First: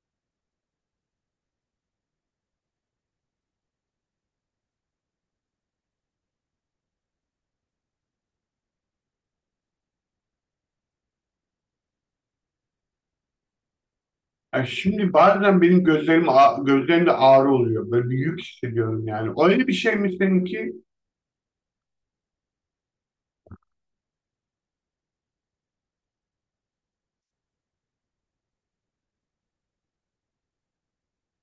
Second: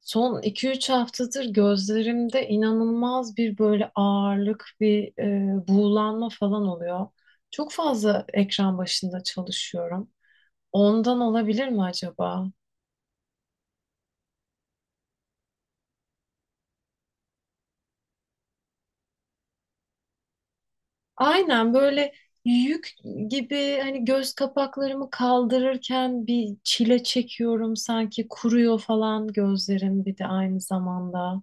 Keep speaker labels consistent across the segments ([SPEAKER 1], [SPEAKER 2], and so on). [SPEAKER 1] Son 2-3 haftadır gözlerimde inanılmaz bir böyle ağırlık, bir buğulanma falan oluyor. Çok fazla ekran başında çalışıyorum. Ondan olabilir mi acaba?
[SPEAKER 2] Ya şimdi bazen benim gözlerimde ağrı oluyor. Böyle bir yük hissediyorum yani. Öyle bir şey mi seninki?
[SPEAKER 1] Aynen böyle yük gibi hani göz kapaklarımı kaldırırken bir çile çekiyorum sanki kuruyor falan gözlerim bir de aynı zamanda.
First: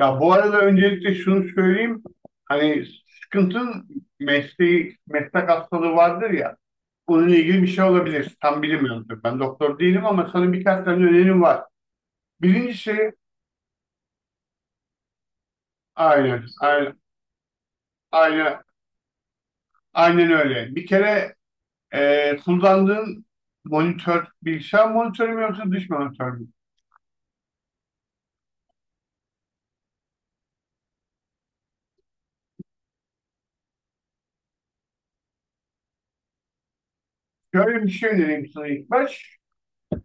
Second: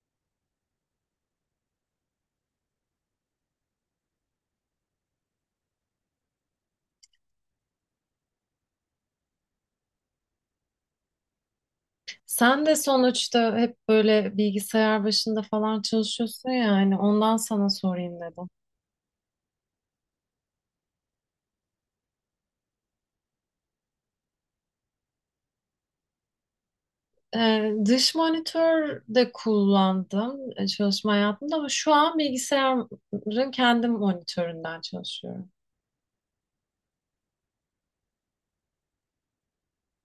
[SPEAKER 2] Ya bu arada öncelikle şunu söyleyeyim. Hani sıkıntın meslek hastalığı vardır ya. Bununla ilgili bir şey olabilir. Tam bilmiyorum tabii. Ben doktor değilim ama sana birkaç tane önerim var.
[SPEAKER 1] Sen de
[SPEAKER 2] Birincisi,
[SPEAKER 1] sonuçta hep böyle bilgisayar başında falan
[SPEAKER 2] aynen,
[SPEAKER 1] çalışıyorsun ya, yani
[SPEAKER 2] aynen,
[SPEAKER 1] ondan sana sorayım dedim.
[SPEAKER 2] aynen, aynen öyle. Bir kere kullandığın monitör, bilgisayar monitörü mü yoksa dış monitör mü?
[SPEAKER 1] Dış monitör de kullandım çalışma hayatımda ama şu an bilgisayarın kendi monitöründen çalışıyorum.
[SPEAKER 2] Şöyle bir şey önereyim sana ilk baş.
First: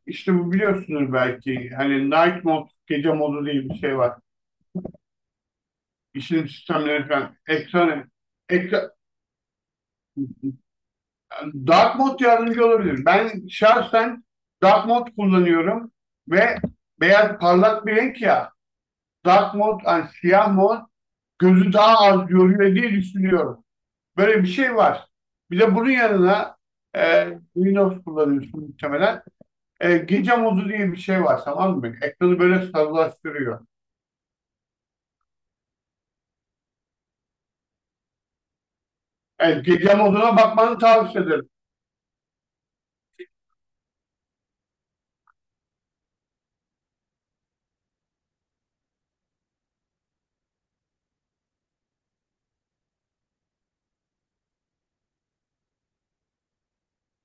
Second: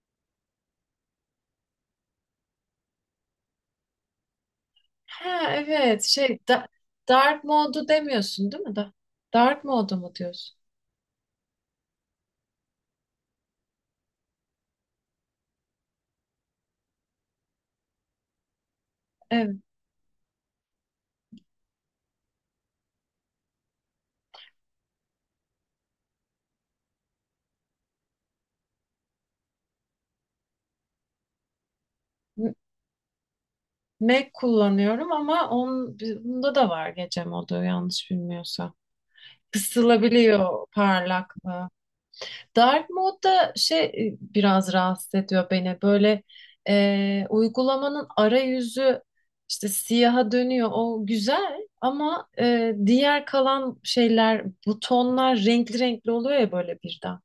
[SPEAKER 2] İşte bu biliyorsunuz belki hani night mode, gece modu diye bir şey var.
[SPEAKER 1] Ha, evet,
[SPEAKER 2] İşletim sistemleri falan.
[SPEAKER 1] dark modu
[SPEAKER 2] Ekran,
[SPEAKER 1] demiyorsun değil mi?
[SPEAKER 2] ekran,
[SPEAKER 1] Dark modu mu diyorsun?
[SPEAKER 2] dark mode yardımcı olabilir. Ben şahsen dark mode kullanıyorum ve beyaz parlak bir renk ya dark
[SPEAKER 1] Evet.
[SPEAKER 2] mode, yani siyah mod gözü daha az yoruyor diye düşünüyorum. Böyle bir şey var. Bir de bunun yanına Windows kullanıyorsun muhtemelen. Gece modu diye bir şey var, tamam mı? Ekranı
[SPEAKER 1] M-
[SPEAKER 2] böyle sarılaştırıyor.
[SPEAKER 1] Mac kullanıyorum ama onun, bunda da var gece modu yanlış bilmiyorsam.
[SPEAKER 2] Evet, gece moduna
[SPEAKER 1] Kısılabiliyor
[SPEAKER 2] bakmanı tavsiye ederim.
[SPEAKER 1] parlaklığı. Dark mode da biraz rahatsız ediyor beni. Böyle uygulamanın arayüzü işte siyaha dönüyor. O güzel ama diğer kalan şeyler, butonlar renkli renkli oluyor ya böyle birden.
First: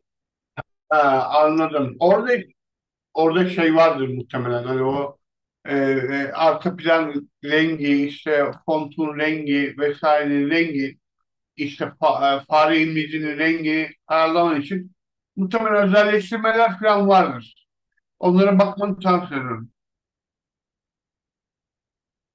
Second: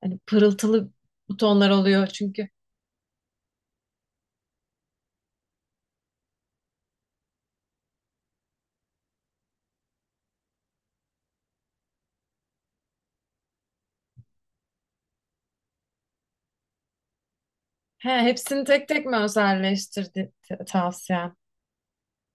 [SPEAKER 1] Hani pırıltılı
[SPEAKER 2] Ha,
[SPEAKER 1] butonlar
[SPEAKER 2] anladım.
[SPEAKER 1] oluyor
[SPEAKER 2] Orada
[SPEAKER 1] çünkü.
[SPEAKER 2] orada şey vardır muhtemelen. Hani o arka plan rengi, işte fontun rengi vesaire rengi, işte fare imlecinin rengi ayarlaman için muhtemelen özelleştirmeler falan vardır.
[SPEAKER 1] He,
[SPEAKER 2] Onlara
[SPEAKER 1] hepsini tek
[SPEAKER 2] bakmanı
[SPEAKER 1] tek mi
[SPEAKER 2] tavsiye ederim.
[SPEAKER 1] özelleştirdi tavsiyen?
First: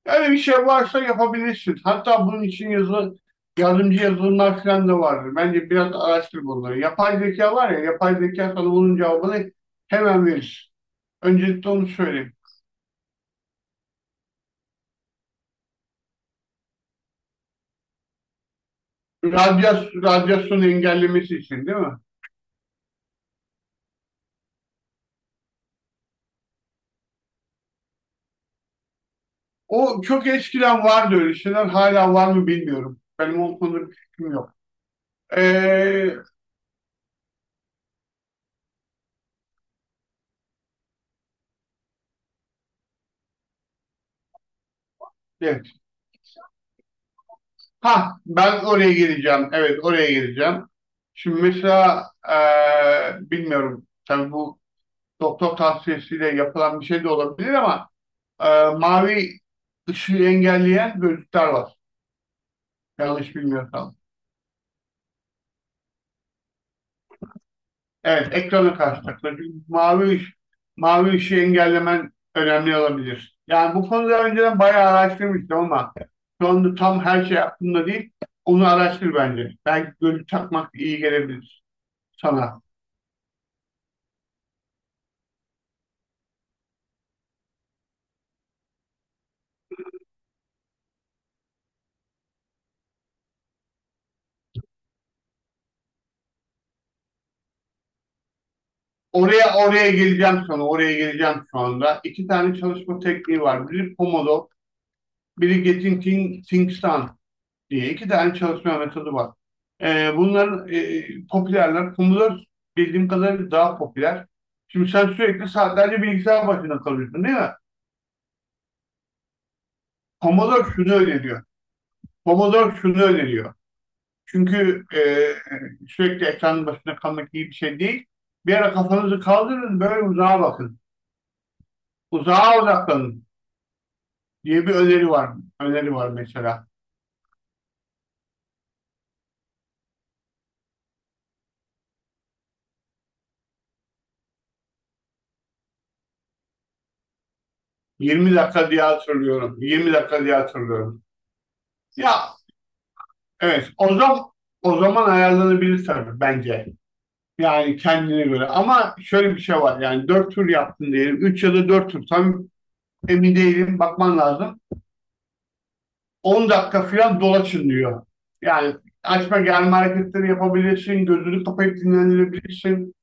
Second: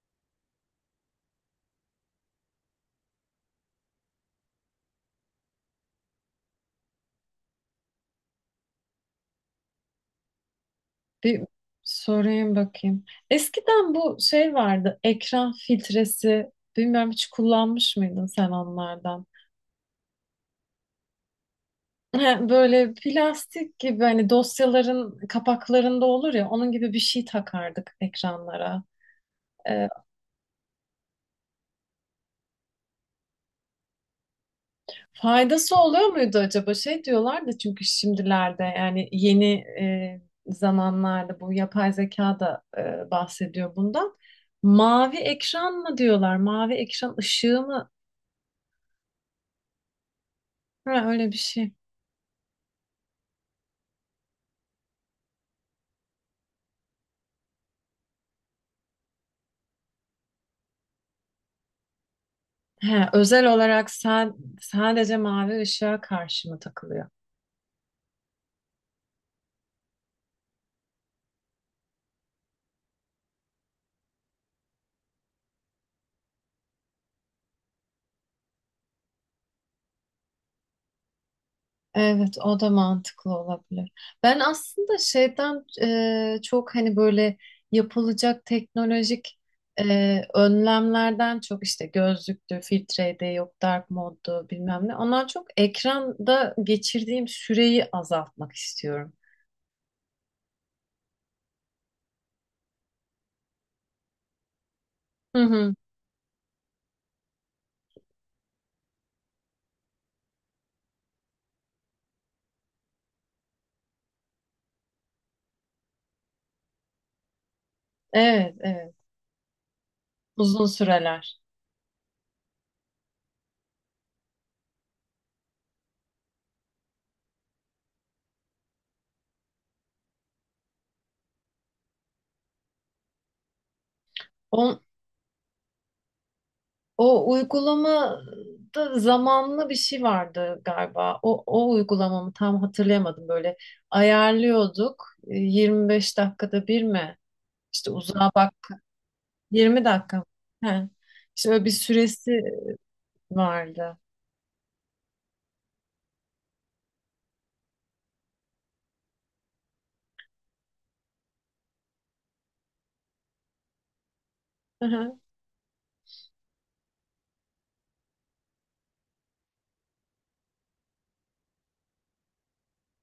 [SPEAKER 2] Öyle bir şey varsa yapabilirsin. Hatta bunun için yardımcı yazılımlar falan da vardır. Bence biraz araştır bunları. Yapay zeka var ya, yapay zeka sana bunun cevabını hemen verir.
[SPEAKER 1] Bir
[SPEAKER 2] Öncelikle onu söyleyeyim.
[SPEAKER 1] sorayım bakayım. Eskiden bu şey vardı, ekran filtresi. Bilmiyorum hiç kullanmış mıydın sen onlardan?
[SPEAKER 2] Radyasyon engellemesi için değil mi?
[SPEAKER 1] Böyle plastik gibi hani dosyaların kapaklarında olur ya onun gibi bir şey takardık ekranlara. Ee,
[SPEAKER 2] O çok eskiden vardı öyle şeyler. Hala var mı bilmiyorum. Benim o konuda bir fikrim yok.
[SPEAKER 1] Faydası oluyor
[SPEAKER 2] Ee,
[SPEAKER 1] muydu acaba? Şey diyorlardı çünkü şimdilerde yani yeni zamanlarda bu yapay zeka da bahsediyor bundan. Mavi
[SPEAKER 2] evet.
[SPEAKER 1] ekran mı diyorlar? Mavi ekran ışığı mı?
[SPEAKER 2] Ha, ben oraya geleceğim. Evet, oraya geleceğim.
[SPEAKER 1] Ha, öyle bir
[SPEAKER 2] Şimdi
[SPEAKER 1] şey.
[SPEAKER 2] mesela bilmiyorum. Tabii bu doktor tavsiyesiyle yapılan bir şey de olabilir ama e, mavi ışığı engelleyen gözlükler var.
[SPEAKER 1] He,
[SPEAKER 2] Yanlış
[SPEAKER 1] özel olarak
[SPEAKER 2] bilmiyorsam.
[SPEAKER 1] sen sadece mavi ışığa karşı mı takılıyor?
[SPEAKER 2] Evet, ekrana karşı takılır. Çünkü mavi ışığı engellemen önemli olabilir. Yani bu konuda önceden bayağı araştırmıştım ama şu anda tam her şey aklımda değil. Onu araştır bence. Belki gözlük takmak iyi gelebilir
[SPEAKER 1] Evet, o
[SPEAKER 2] sana.
[SPEAKER 1] da mantıklı olabilir. Ben aslında şeyden çok hani böyle yapılacak teknolojik önlemlerden çok işte gözlüktü, filtreydi, yok dark moddu bilmem ne. Ondan çok ekranda geçirdiğim süreyi azaltmak istiyorum.
[SPEAKER 2] Oraya geleceğim sana. Oraya geleceğim şu anda. İki tane çalışma tekniği var. Biri Pomodoro,
[SPEAKER 1] Hı
[SPEAKER 2] biri
[SPEAKER 1] hı.
[SPEAKER 2] Getting Things Done diye iki tane çalışma metodu var. Bunların popülerler. Commodore bildiğim kadarıyla daha popüler. Şimdi sen sürekli saatlerce bilgisayar başında kalıyorsun değil mi?
[SPEAKER 1] Evet, evet. Uzun
[SPEAKER 2] Commodore şunu
[SPEAKER 1] süreler.
[SPEAKER 2] öneriyor. Commodore şunu öneriyor. Çünkü sürekli ekranın başında kalmak iyi bir şey değil. Bir ara kafanızı kaldırın böyle uzağa bakın. Uzağa odaklanın diye bir
[SPEAKER 1] On,
[SPEAKER 2] öneri var. Öneri var mesela.
[SPEAKER 1] O, uygulamada zamanlı bir şey vardı galiba. O uygulamamı tam hatırlayamadım. Böyle ayarlıyorduk. 25 dakikada bir mi? İşte uzağa
[SPEAKER 2] 20
[SPEAKER 1] bak.
[SPEAKER 2] dakika diye hatırlıyorum.
[SPEAKER 1] 20
[SPEAKER 2] 20
[SPEAKER 1] dakika mı?
[SPEAKER 2] dakika diye
[SPEAKER 1] He.
[SPEAKER 2] hatırlıyorum.
[SPEAKER 1] İşte öyle bir
[SPEAKER 2] Ya,
[SPEAKER 1] süresi
[SPEAKER 2] evet, o
[SPEAKER 1] vardı.
[SPEAKER 2] zaman ayarlanabilir tabii bence. Yani kendine göre. Ama şöyle bir şey var. Yani 4 tur yaptın diyelim. Üç ya da 4 tur. Tam emin değilim. Bakman lazım. 10 dakika falan dolaşın diyor. Yani açma gelme hareketleri yapabilirsin. Gözünü kapayıp dinlenebilirsin.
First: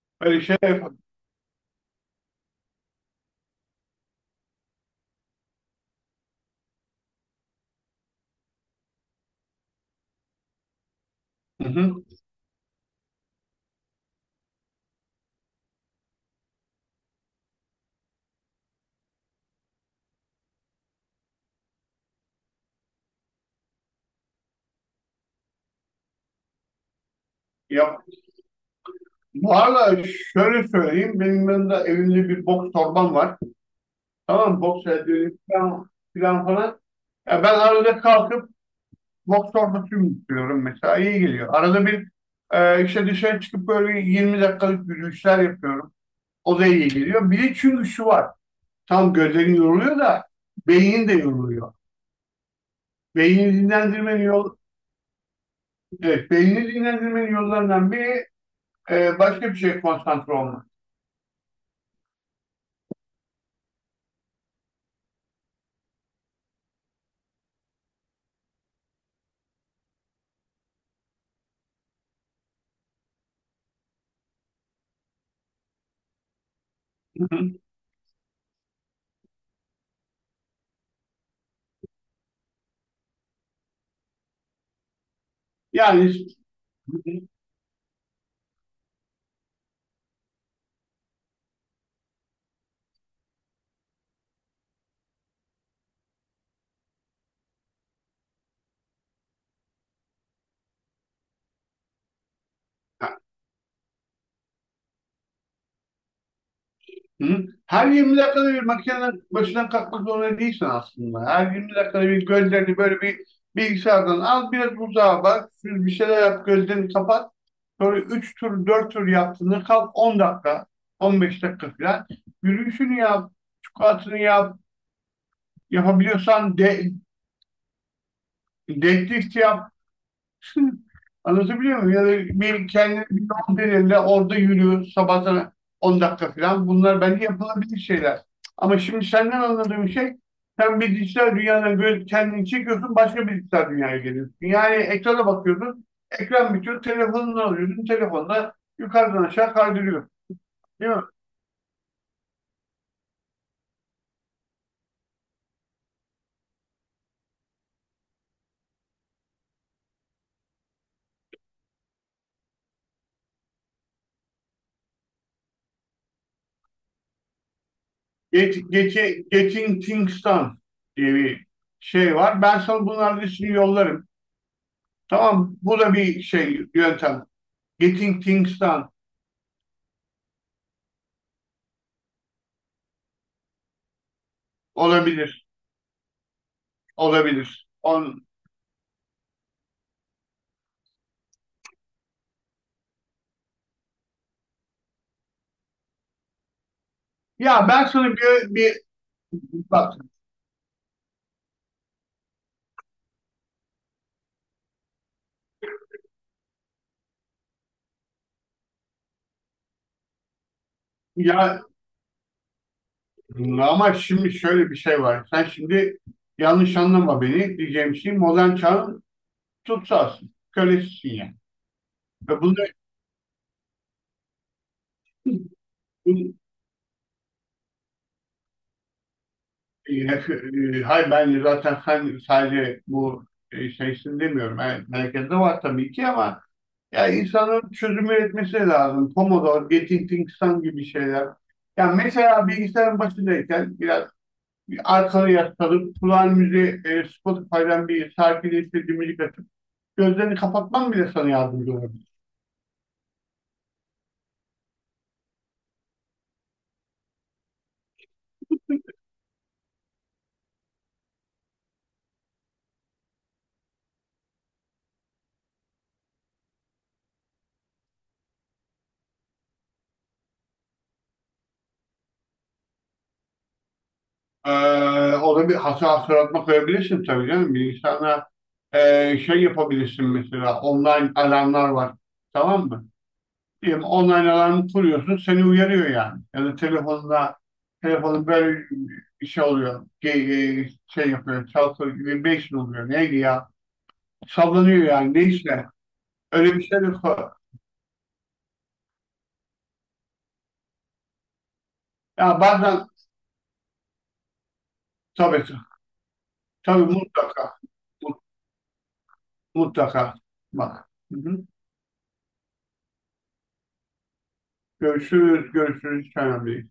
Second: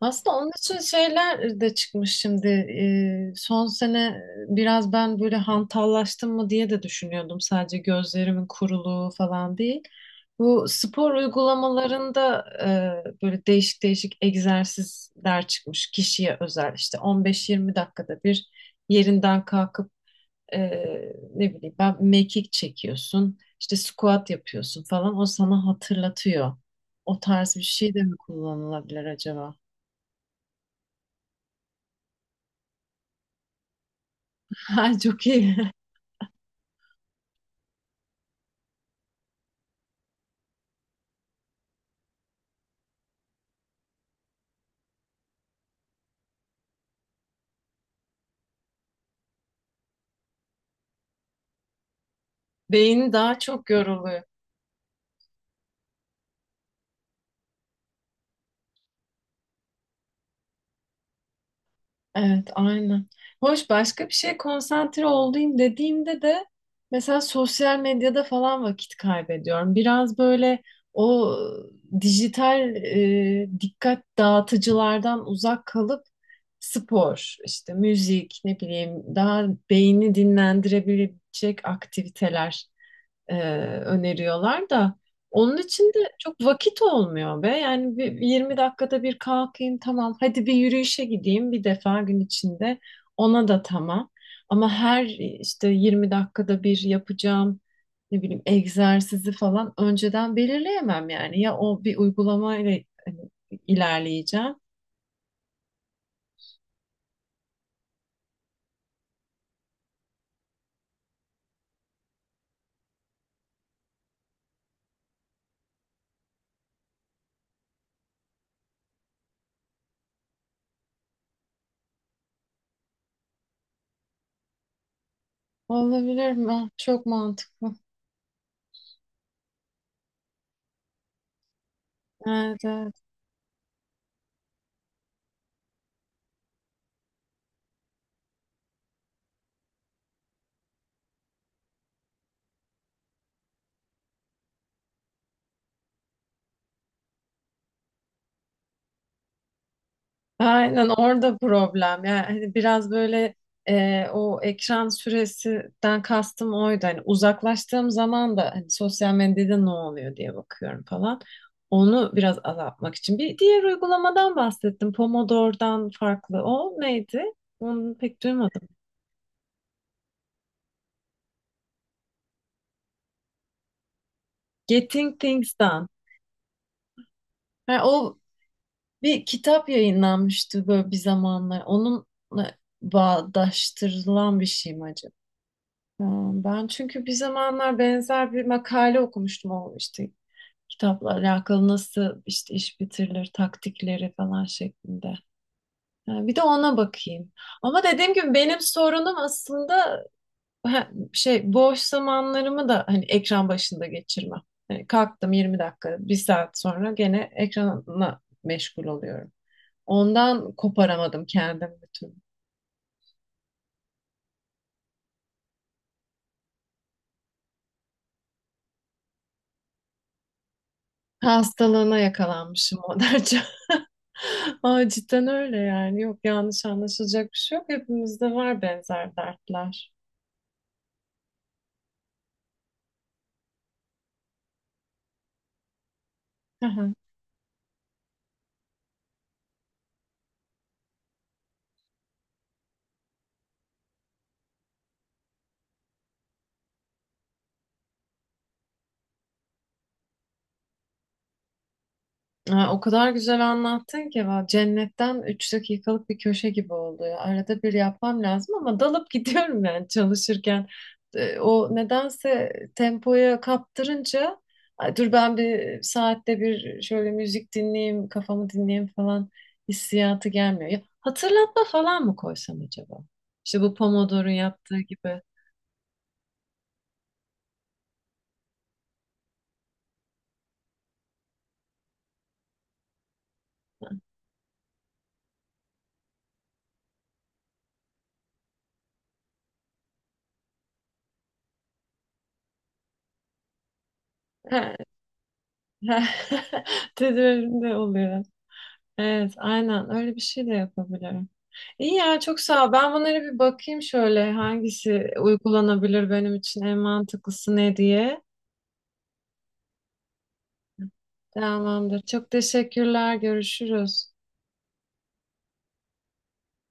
[SPEAKER 1] Aslında
[SPEAKER 2] Böyle
[SPEAKER 1] onun
[SPEAKER 2] şey
[SPEAKER 1] için
[SPEAKER 2] yap.
[SPEAKER 1] şeyler de çıkmış şimdi. Son sene biraz ben böyle hantallaştım mı diye de düşünüyordum. Sadece gözlerimin kuruluğu falan değil. Bu spor
[SPEAKER 2] Hı hı.
[SPEAKER 1] uygulamalarında böyle değişik değişik egzersizler çıkmış kişiye özel. İşte 15-20 dakikada bir yerinden kalkıp e, ne bileyim ben mekik çekiyorsun. İşte squat yapıyorsun falan. O sana hatırlatıyor. O tarz bir şey
[SPEAKER 2] Yap.
[SPEAKER 1] de mi kullanılabilir
[SPEAKER 2] Bu
[SPEAKER 1] acaba?
[SPEAKER 2] arada şöyle söyleyeyim. Benim yanımda evimde bir boks torbam var. Tamam mı? Boks
[SPEAKER 1] Ha, çok
[SPEAKER 2] eldiveni
[SPEAKER 1] iyi.
[SPEAKER 2] falan, falan falan. Ya ben arada kalkıp boks torbasıyım istiyorum mesela. İyi geliyor. Arada bir işte dışarı çıkıp böyle 20 dakikalık yürüyüşler yapıyorum. O da iyi geliyor. Bir de çünkü şu var. Tam gözlerin yoruluyor da beynin de yoruluyor.
[SPEAKER 1] Beyni daha
[SPEAKER 2] Beynini
[SPEAKER 1] çok
[SPEAKER 2] dinlendirmenin
[SPEAKER 1] yoruluyor.
[SPEAKER 2] yol, evet, beynini dinlendirmenin yollarından biri başka bir şeye konsantre olmak.
[SPEAKER 1] Evet, aynen. Hoş başka bir şeye konsantre olayım dediğimde de mesela sosyal medyada falan vakit kaybediyorum. Biraz böyle o dijital dikkat dağıtıcılardan uzak kalıp spor, işte müzik, ne bileyim daha beyni dinlendirebilecek aktiviteler e, öneriyorlar da onun için de
[SPEAKER 2] Yani
[SPEAKER 1] çok vakit olmuyor be. Yani bir, 20 dakikada bir kalkayım tamam. Hadi bir yürüyüşe gideyim bir defa gün içinde. Ona da tamam. Ama her işte 20 dakikada bir yapacağım ne bileyim egzersizi falan önceden belirleyemem yani. Ya o bir uygulamayla hani, ilerleyeceğim.
[SPEAKER 2] Hı? Her 20 dakikada bir makinenin başından kalkmak zorunda değilsin aslında. Her 20 dakikada bir gözlerini böyle bir bilgisayardan al, biraz uzağa bak, bir şeyler yap, gözlerini kapat. Sonra 3 tur, 4 tur yaptığında kalk 10 dakika, 15 dakika falan. Yürüyüşünü yap, squat'ını yap,
[SPEAKER 1] Olabilir mi?
[SPEAKER 2] yapabiliyorsan
[SPEAKER 1] Ah,
[SPEAKER 2] de,
[SPEAKER 1] çok mantıklı.
[SPEAKER 2] deadlift yap, Anlatabiliyor muyum? Ya da
[SPEAKER 1] Evet,
[SPEAKER 2] bir
[SPEAKER 1] evet.
[SPEAKER 2] kendini bir donduruyla orada yürü sabah sana 10 dakika falan. Bunlar bence yapılabilir şeyler. Ama şimdi senden anladığım şey sen bir dijital dünyadan böyle kendini çekiyorsun başka bir dijital dünyaya geliyorsun. Yani ekrana bakıyorsun. Ekran bitiyor. Telefonunu alıyorsun. Telefonla yukarıdan aşağı kaydırıyor.
[SPEAKER 1] Aynen
[SPEAKER 2] Değil mi?
[SPEAKER 1] orada problem. Yani hani biraz böyle o ekran süresinden kastım oydu. Hani uzaklaştığım zaman da hani sosyal medyada ne oluyor diye bakıyorum falan. Onu biraz azaltmak için. Bir diğer uygulamadan bahsettim. Pomodoro'dan farklı. O neydi? Onu pek duymadım.
[SPEAKER 2] Get, get, getting things done diye bir şey var. Ben sana bunların listesini yollarım.
[SPEAKER 1] Getting
[SPEAKER 2] Tamam mı? Bu
[SPEAKER 1] Things'dan.
[SPEAKER 2] da bir şey yöntem.
[SPEAKER 1] Ha, o
[SPEAKER 2] Getting things done.
[SPEAKER 1] bir kitap yayınlanmıştı böyle bir zamanlar. Onunla bağdaştırılan bir şey mi acaba?
[SPEAKER 2] Olabilir.
[SPEAKER 1] Ya, ben çünkü bir
[SPEAKER 2] Olabilir.
[SPEAKER 1] zamanlar benzer bir makale okumuştum o işte kitapla alakalı nasıl işte iş bitirilir taktikleri falan şeklinde. Ha, bir de ona bakayım.
[SPEAKER 2] Ya
[SPEAKER 1] Ama
[SPEAKER 2] ben sana
[SPEAKER 1] dediğim gibi
[SPEAKER 2] bir,
[SPEAKER 1] benim
[SPEAKER 2] bir
[SPEAKER 1] sorunum
[SPEAKER 2] bak
[SPEAKER 1] aslında ha, şey boş zamanlarımı da hani ekran başında geçirmem. Yani kalktım 20 dakika, bir saat sonra gene ekranla meşgul oluyorum. Ondan koparamadım
[SPEAKER 2] ya
[SPEAKER 1] kendimi.
[SPEAKER 2] ama şimdi şöyle bir şey var. Sen şimdi yanlış anlama beni. Diyeceğim şey modern çağın tutsağısın. Kölesisin yani.
[SPEAKER 1] Hastalığına
[SPEAKER 2] Ve bunu
[SPEAKER 1] yakalanmışım Moderca. Aa, cidden öyle yani. Yok,
[SPEAKER 2] bu-
[SPEAKER 1] yanlış anlaşılacak bir şey yok. Hepimizde var benzer dertler.
[SPEAKER 2] e, e, Hayır ben zaten sen sadece bu şeysin demiyorum. Yani herkeste var tabii ki ama ya insanın çözüm üretmesi lazım. Pomodoro, Getting Things Done gibi şeyler. Yani mesela bilgisayarın başındayken biraz arkana yaslanıp kulağın müziği Spotify'dan bir şarkıyla istediğim müzik açıp gözlerini kapatman bile sana yardımcı olabilir.
[SPEAKER 1] Ha, o kadar güzel anlattın ki cennetten 3 dakikalık bir köşe gibi oldu ya. Arada bir yapmam lazım ama dalıp gidiyorum yani çalışırken. O nedense tempoya kaptırınca "Ay, dur ben bir saatte bir şöyle müzik dinleyeyim, kafamı dinleyeyim falan" hissiyatı gelmiyor. Ya, hatırlatma falan mı koysam acaba? İşte bu Pomodoro'nun
[SPEAKER 2] Ee,
[SPEAKER 1] yaptığı gibi.
[SPEAKER 2] ona bir hata hatırlatma koyabilirsin tabii canım. Bilgisayarına e, şey yapabilirsin mesela online alarmlar var. Tamam mı? Diyelim online alarmı kuruyorsun seni uyarıyor yani. Ya da telefonun böyle bir şey oluyor. Şey yapıyor. Çalkıyor. Vibration oluyor. Neydi ya? Sallanıyor
[SPEAKER 1] He,
[SPEAKER 2] yani. Neyse.
[SPEAKER 1] he.
[SPEAKER 2] Öyle bir şey de
[SPEAKER 1] Tedavirinde oluyor. Evet, aynen öyle bir şey de yapabilirim. İyi ya,
[SPEAKER 2] ya
[SPEAKER 1] çok sağ ol.
[SPEAKER 2] bazen.
[SPEAKER 1] Ben bunlara bir bakayım şöyle hangisi
[SPEAKER 2] Tabii ki.
[SPEAKER 1] uygulanabilir, benim için en
[SPEAKER 2] Tabii,
[SPEAKER 1] mantıklısı
[SPEAKER 2] mutlaka.
[SPEAKER 1] ne diye.
[SPEAKER 2] Mut- Mutlaka. Bak. Hı hı.
[SPEAKER 1] Tamamdır. Çok teşekkürler. Görüşürüz.
[SPEAKER 2] Görüşürüz. Görüşürüz. Hiç önemli değil.